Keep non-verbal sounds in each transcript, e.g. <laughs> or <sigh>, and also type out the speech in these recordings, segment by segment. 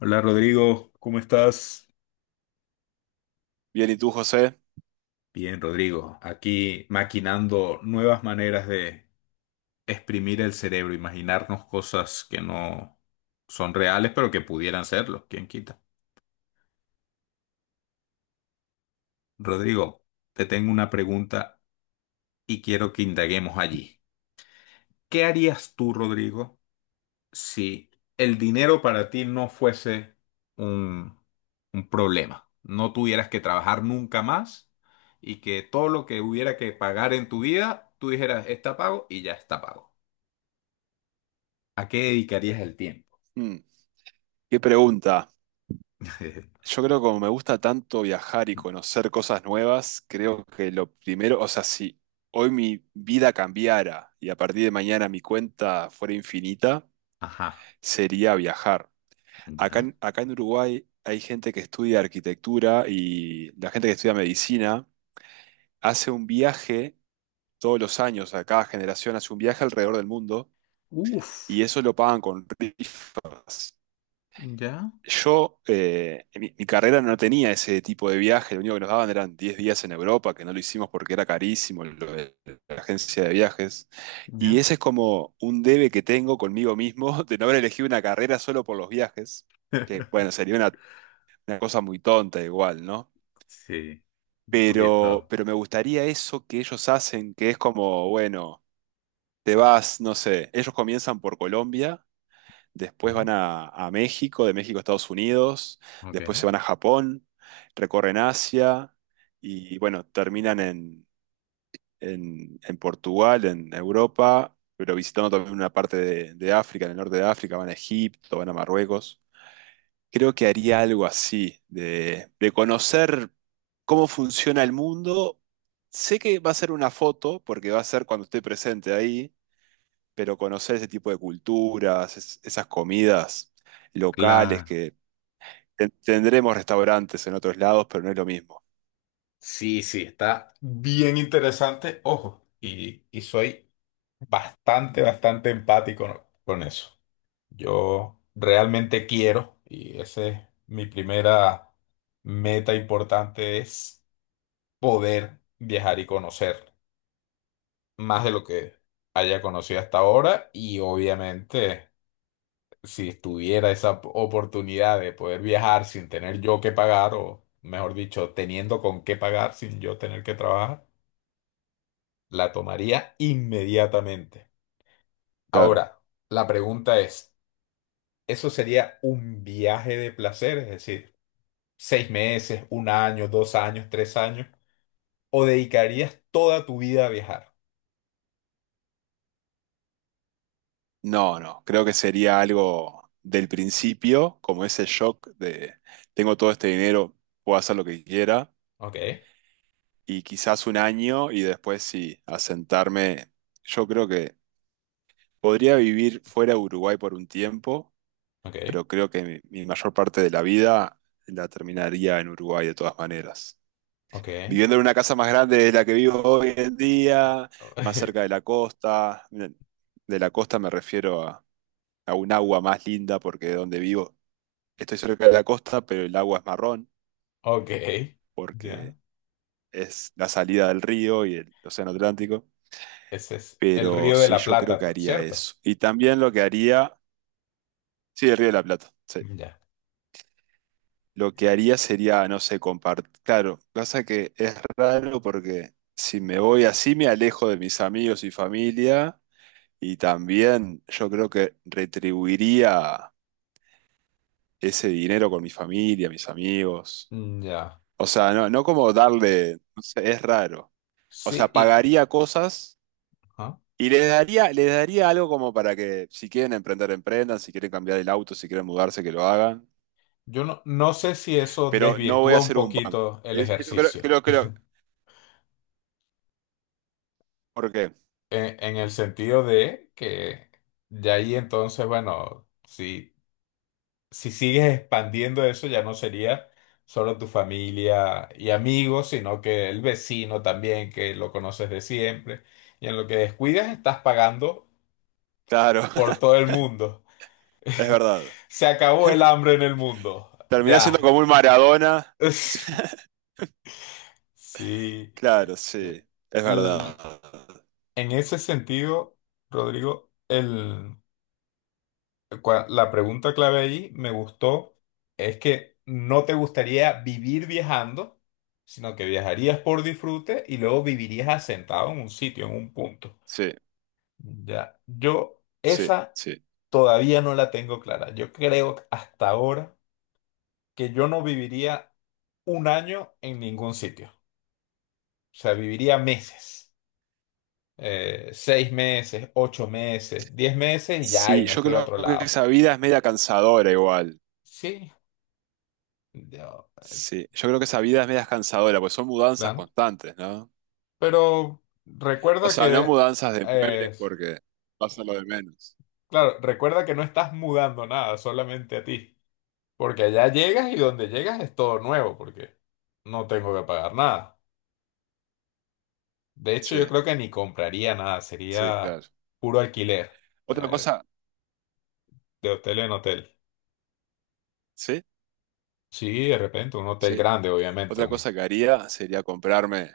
Hola Rodrigo, ¿cómo estás? Bien, ¿y tú, José? Bien, Rodrigo, aquí maquinando nuevas maneras de exprimir el cerebro, imaginarnos cosas que no son reales, pero que pudieran serlo, quién quita. Rodrigo, te tengo una pregunta y quiero que indaguemos allí. ¿Qué harías tú, Rodrigo? Si el dinero para ti no fuese un, un problema, no tuvieras que trabajar nunca más y que todo lo que hubiera que pagar en tu vida, tú dijeras, está pago y ya está pago. ¿A qué dedicarías el tiempo? Mm, qué pregunta. <laughs> Yo creo que como me gusta tanto viajar y conocer cosas nuevas, creo que lo primero, o sea, si hoy mi vida cambiara y a partir de mañana mi cuenta fuera infinita, Ajá, sería viajar. Acá ya. en, acá en Uruguay hay gente que estudia arquitectura y la gente que estudia medicina hace un viaje todos los años, a cada generación hace un viaje alrededor del mundo y Uf, eso lo pagan con rifas. ya, Yo, mi carrera no tenía ese tipo de viaje, lo único que nos daban eran 10 días en Europa, que no lo hicimos porque era carísimo lo de la agencia de viajes. Y ya. ese es como un debe que tengo conmigo mismo <laughs> de no haber elegido una carrera solo por los viajes, que bueno, <laughs> sería una cosa muy tonta igual, ¿no? Sí, un Pero, poquito. pero me gustaría eso que ellos hacen, que es como, bueno, te vas, no sé, ellos comienzan por Colombia. Después Ujú. van a México, de México a Estados Unidos, después se Ok. van a Japón, recorren Asia y bueno, terminan en, en Portugal, en Europa, pero visitando también una parte de África, en el norte de África, van a Egipto, van a Marruecos. Creo que haría algo así, de conocer cómo funciona el mundo. Sé que va a ser una foto, porque va a ser cuando esté presente ahí, pero conocer ese tipo de culturas, esas comidas locales Claro. que tendremos restaurantes en otros lados, pero no es lo mismo. Sí, sí, está bien interesante. Ojo, y soy bastante, bastante empático con eso. Yo realmente quiero, y esa es mi primera meta importante, es poder viajar y conocer más de lo que haya conocido hasta ahora. Y obviamente, si tuviera esa oportunidad de poder viajar sin tener yo que pagar, o mejor dicho, teniendo con qué pagar sin yo tener que trabajar, la tomaría inmediatamente. Claro. Ahora, la pregunta es... Eso sería un viaje de placer, es decir, 6 meses, un año, 2 años, 3 años, o dedicarías toda tu vida a viajar. No, no, creo que sería algo del principio, como ese shock de tengo todo este dinero, puedo hacer lo que quiera, Ok, y quizás un año y después sí, asentarme. Yo creo que podría vivir fuera de Uruguay por un tiempo, ok, pero creo que mi mayor parte de la vida la terminaría en Uruguay de todas maneras, ok, viviendo en una casa más grande de la que vivo hoy en día, ok, más cerca <laughs> de la costa. De la costa me refiero a un agua más linda porque de donde vivo estoy cerca de la costa, pero el agua es marrón ok, porque ya. es la salida del río y el océano Atlántico. Ese es el Pero Río de sí, la yo creo Plata, que haría ¿cierto? eso. Y también lo que haría, sí, el Río de la Plata, sí. Ya, Lo que haría sería, no sé, compartir. Claro, pasa que es raro porque si me voy así me alejo de mis amigos y familia. Y también yo creo que retribuiría ese dinero con mi familia, mis amigos. mm, ya. O sea, no, no como darle, no sé, es raro. O Sí, sea, y pagaría cosas ajá. y les daría algo como para que si quieren emprender, emprendan, si quieren cambiar el auto, si quieren mudarse, que lo hagan. Yo no, no sé si eso Pero no voy a desvirtúa un hacer un banco. poquito el Eso creo, ejercicio, creo, creo. ¿Por qué? en el sentido de que de ahí entonces, bueno, si sigues expandiendo eso, ya no sería solo tu familia y amigos, sino que el vecino también, que lo conoces de siempre. Y en lo que descuidas, estás pagando Claro, por <laughs> todo el mundo. es <laughs> verdad. Se acabó el hambre en el mundo. Terminá siendo Ya. como un Maradona. <laughs> <laughs> Sí. Claro, sí, eh, es El- verdad. en ese sentido, Rodrigo, la pregunta clave ahí me gustó es que no te gustaría vivir viajando, sino que viajarías por disfrute y luego vivirías asentado en un sitio, en un punto. Sí, Ya, yo sí, esa sí. todavía no la tengo clara. Yo creo hasta ahora que yo no viviría un año en ningún sitio. O sea, viviría meses. 6 meses, 8 meses, 10 meses y ya, y Sí, me yo fui a creo otro que lado. esa vida es media cansadora igual. Sí, yo, eh, Sí, yo creo que esa vida es media cansadora, pues son mudanzas claro. constantes, ¿no? Pero O recuerda sea, no que, mudanzas de muebles eh, porque pasa lo de menos. claro, recuerda que no estás mudando nada, solamente a ti. Porque allá llegas y donde llegas es todo nuevo, porque no tengo que pagar nada. De hecho, Sí, yo creo que ni compraría nada, sí, sería claro. puro alquiler, Otra eh, cosa, de hotel en hotel. sí, Sí, de repente, un hotel sí. grande, obviamente. Otra Un... cosa que haría sería comprarme,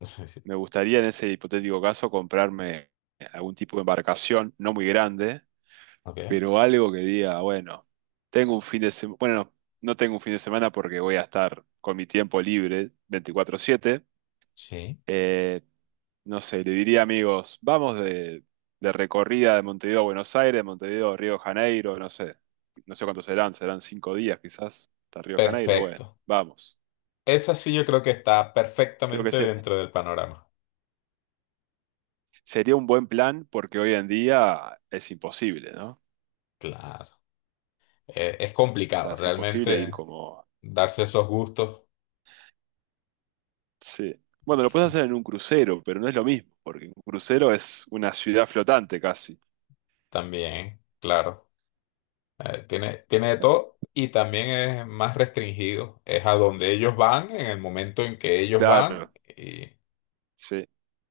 <laughs> Sí, sí. me gustaría en ese hipotético caso comprarme algún tipo de embarcación, no muy grande, Ok, pero algo que diga, bueno, tengo un fin de semana, bueno, no tengo un fin de semana porque voy a estar con mi tiempo libre 24/7. sí, Eh, no sé, le diría amigos, vamos de, recorrida de Montevideo a Buenos Aires, de Montevideo a Río de Janeiro, no sé, no sé cuántos serán, serán 5 días quizás hasta Río de Janeiro, bueno, perfecto. vamos. Esa sí yo creo que está Creo que perfectamente dentro del panorama. sería un buen plan porque hoy en día es imposible, ¿no? O Claro, es sea, complicado, es imposible ir realmente. como... Darse esos gustos Sí. Bueno, lo puedes hacer en un crucero, pero no es lo mismo, porque un crucero es una ciudad flotante casi. también, claro. Tiene de todo y también es más restringido. Es a donde ellos van, en el momento en que ellos van Claro, y sí.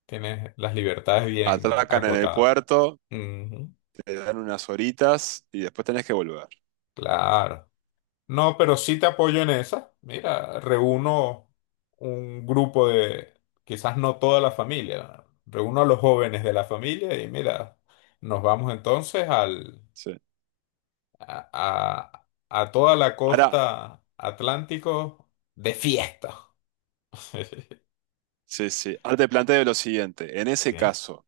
tienes las libertades bien Atracan en el acotadas. puerto, Ujú, te dan unas horitas y después tenés que volver. claro. No, pero sí te apoyo en esa. Mira, reúno un grupo de, quizás no toda la familia, reúno a los jóvenes de la familia y mira, nos vamos entonces al Sí. a, a toda la Ahora, costa atlántico de fiesta. <laughs> sí, sí. Ahora te planteo lo siguiente. En ese Bien. caso,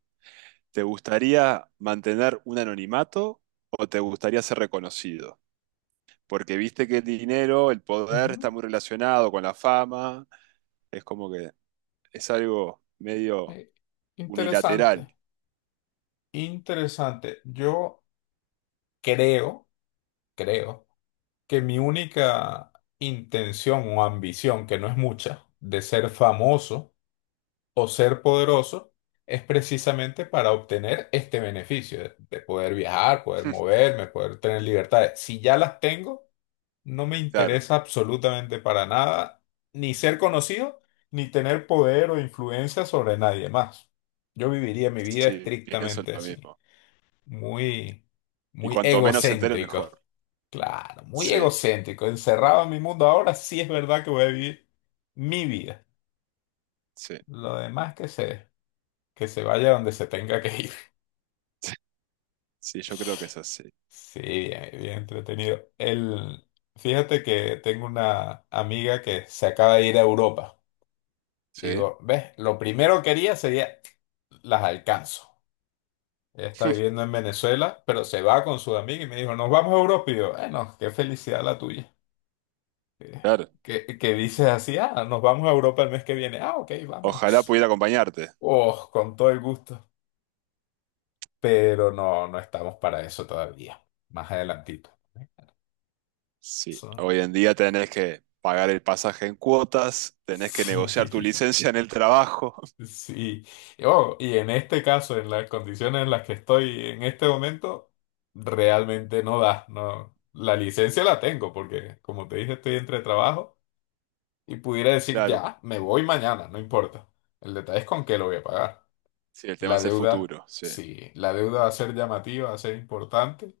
¿te gustaría mantener un anonimato o te gustaría ser reconocido? Porque viste que el dinero, el poder Ujú. está muy relacionado con la fama. Es como que es algo medio Eh, unilateral. interesante, interesante. Yo creo, creo que mi única intención o ambición, que no es mucha, de ser famoso o ser poderoso, es precisamente para obtener este beneficio de poder viajar, poder <laughs> moverme, poder tener libertades. Si ya las tengo, no me Claro, interesa absolutamente para nada ni ser conocido, ni tener poder o influencia sobre nadie más. Yo viviría mi vida sí, pienso estrictamente lo así, mismo. muy, Y muy cuanto menos se enteren, egocéntrico. mejor. Claro, muy Sí, egocéntrico, encerrado en mi mundo. Ahora sí es verdad que voy a vivir mi vida. sí, Lo demás que se vaya donde se tenga que ir. <laughs> sí, yo creo que es así. Sí, bien, bien entretenido. Fíjate que tengo una amiga que se acaba de ir a Europa. Sí. Digo, ves, lo primero que haría sería, las alcanzo. Ella está viviendo en Venezuela, pero se va con su amiga y me dijo, nos vamos a Europa. Y yo, bueno, qué felicidad la tuya. Eh, Claro, que dices así, ah, nos vamos a Europa el mes que viene. Ah, ok, ojalá vámonos. pudiera acompañarte. Oh, con todo el gusto. Pero no, no estamos para eso todavía. Más adelantito. ¿Eh? Sí, Eso- hoy en día tenés que pagar el pasaje en cuotas, tenés que negociar tu <laughs> Sí. licencia en el trabajo. <laughs> Sí, oh, y en este caso, en las condiciones en las que estoy en este momento, realmente no da, no. La licencia la tengo porque, como te dije, estoy entre trabajo y pudiera decir Claro, ya, me voy mañana, no importa. El detalle es con qué lo voy a pagar. sí, el tema La es el deuda, futuro, sí. sí, la deuda va a ser llamativa, va a ser importante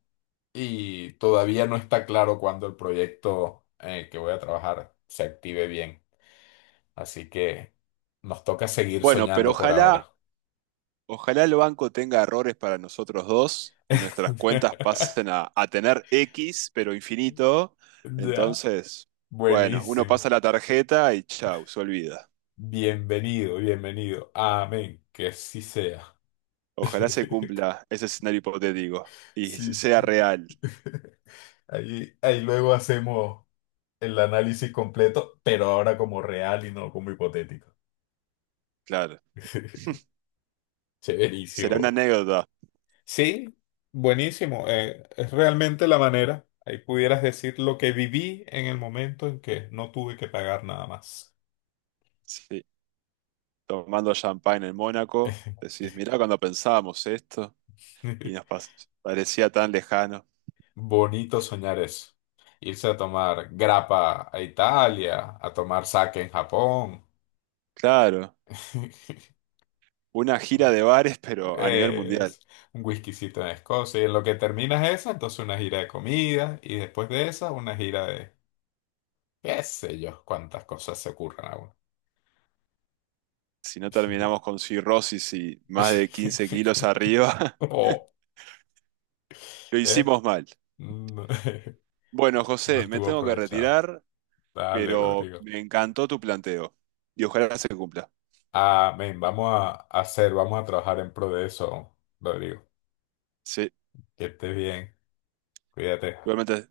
y todavía no está claro cuándo el proyecto en el que voy a trabajar se active bien. Así que nos toca seguir Bueno, pero soñando por ojalá, ahora. ojalá el banco tenga errores para nosotros dos y nuestras cuentas <laughs> pasen a tener X, pero infinito. Ya, Entonces, bueno, uno pasa buenísimo. la tarjeta y chau, se olvida. Bienvenido, bienvenido. Amén, que así sea. Ojalá se <laughs> cumpla ese escenario hipotético y Sí, sí. sea real, <laughs> Ahí, ahí luego hacemos el análisis completo, pero ahora como real y no como hipotético. claro. <laughs> <laughs> Será una Chéverísimo. anécdota. Sí, buenísimo. Es realmente la manera. Ahí pudieras decir lo que viví en el momento en que no tuve que pagar nada más. Sí, tomando champagne en Mónaco, <laughs> decís, mirá cuando pensábamos esto y nos parecía tan lejano. Bonito soñar eso. Irse a tomar grappa a Italia, a tomar sake en Japón, Claro, <laughs> una gira de bares, pero a nivel mundial. es un whiskycito en Escocia. Y en lo que terminas esa, entonces una gira de comida. Y después de esa, una gira de qué sé yo, cuántas cosas se ocurran a uno. Si no terminamos con cirrosis y más de 15 kilos <laughs> arriba, Oh, <laughs> lo ¿eh? hicimos mal. No, Bueno, <laughs> no José, me estuvo tengo que aprovechado. retirar, Dale, pero Rodrigo. me encantó tu planteo y ojalá se cumpla. Amén. Vamos a trabajar en pro de eso, Rodrigo. Sí, Que estés bien. Cuídate. igualmente.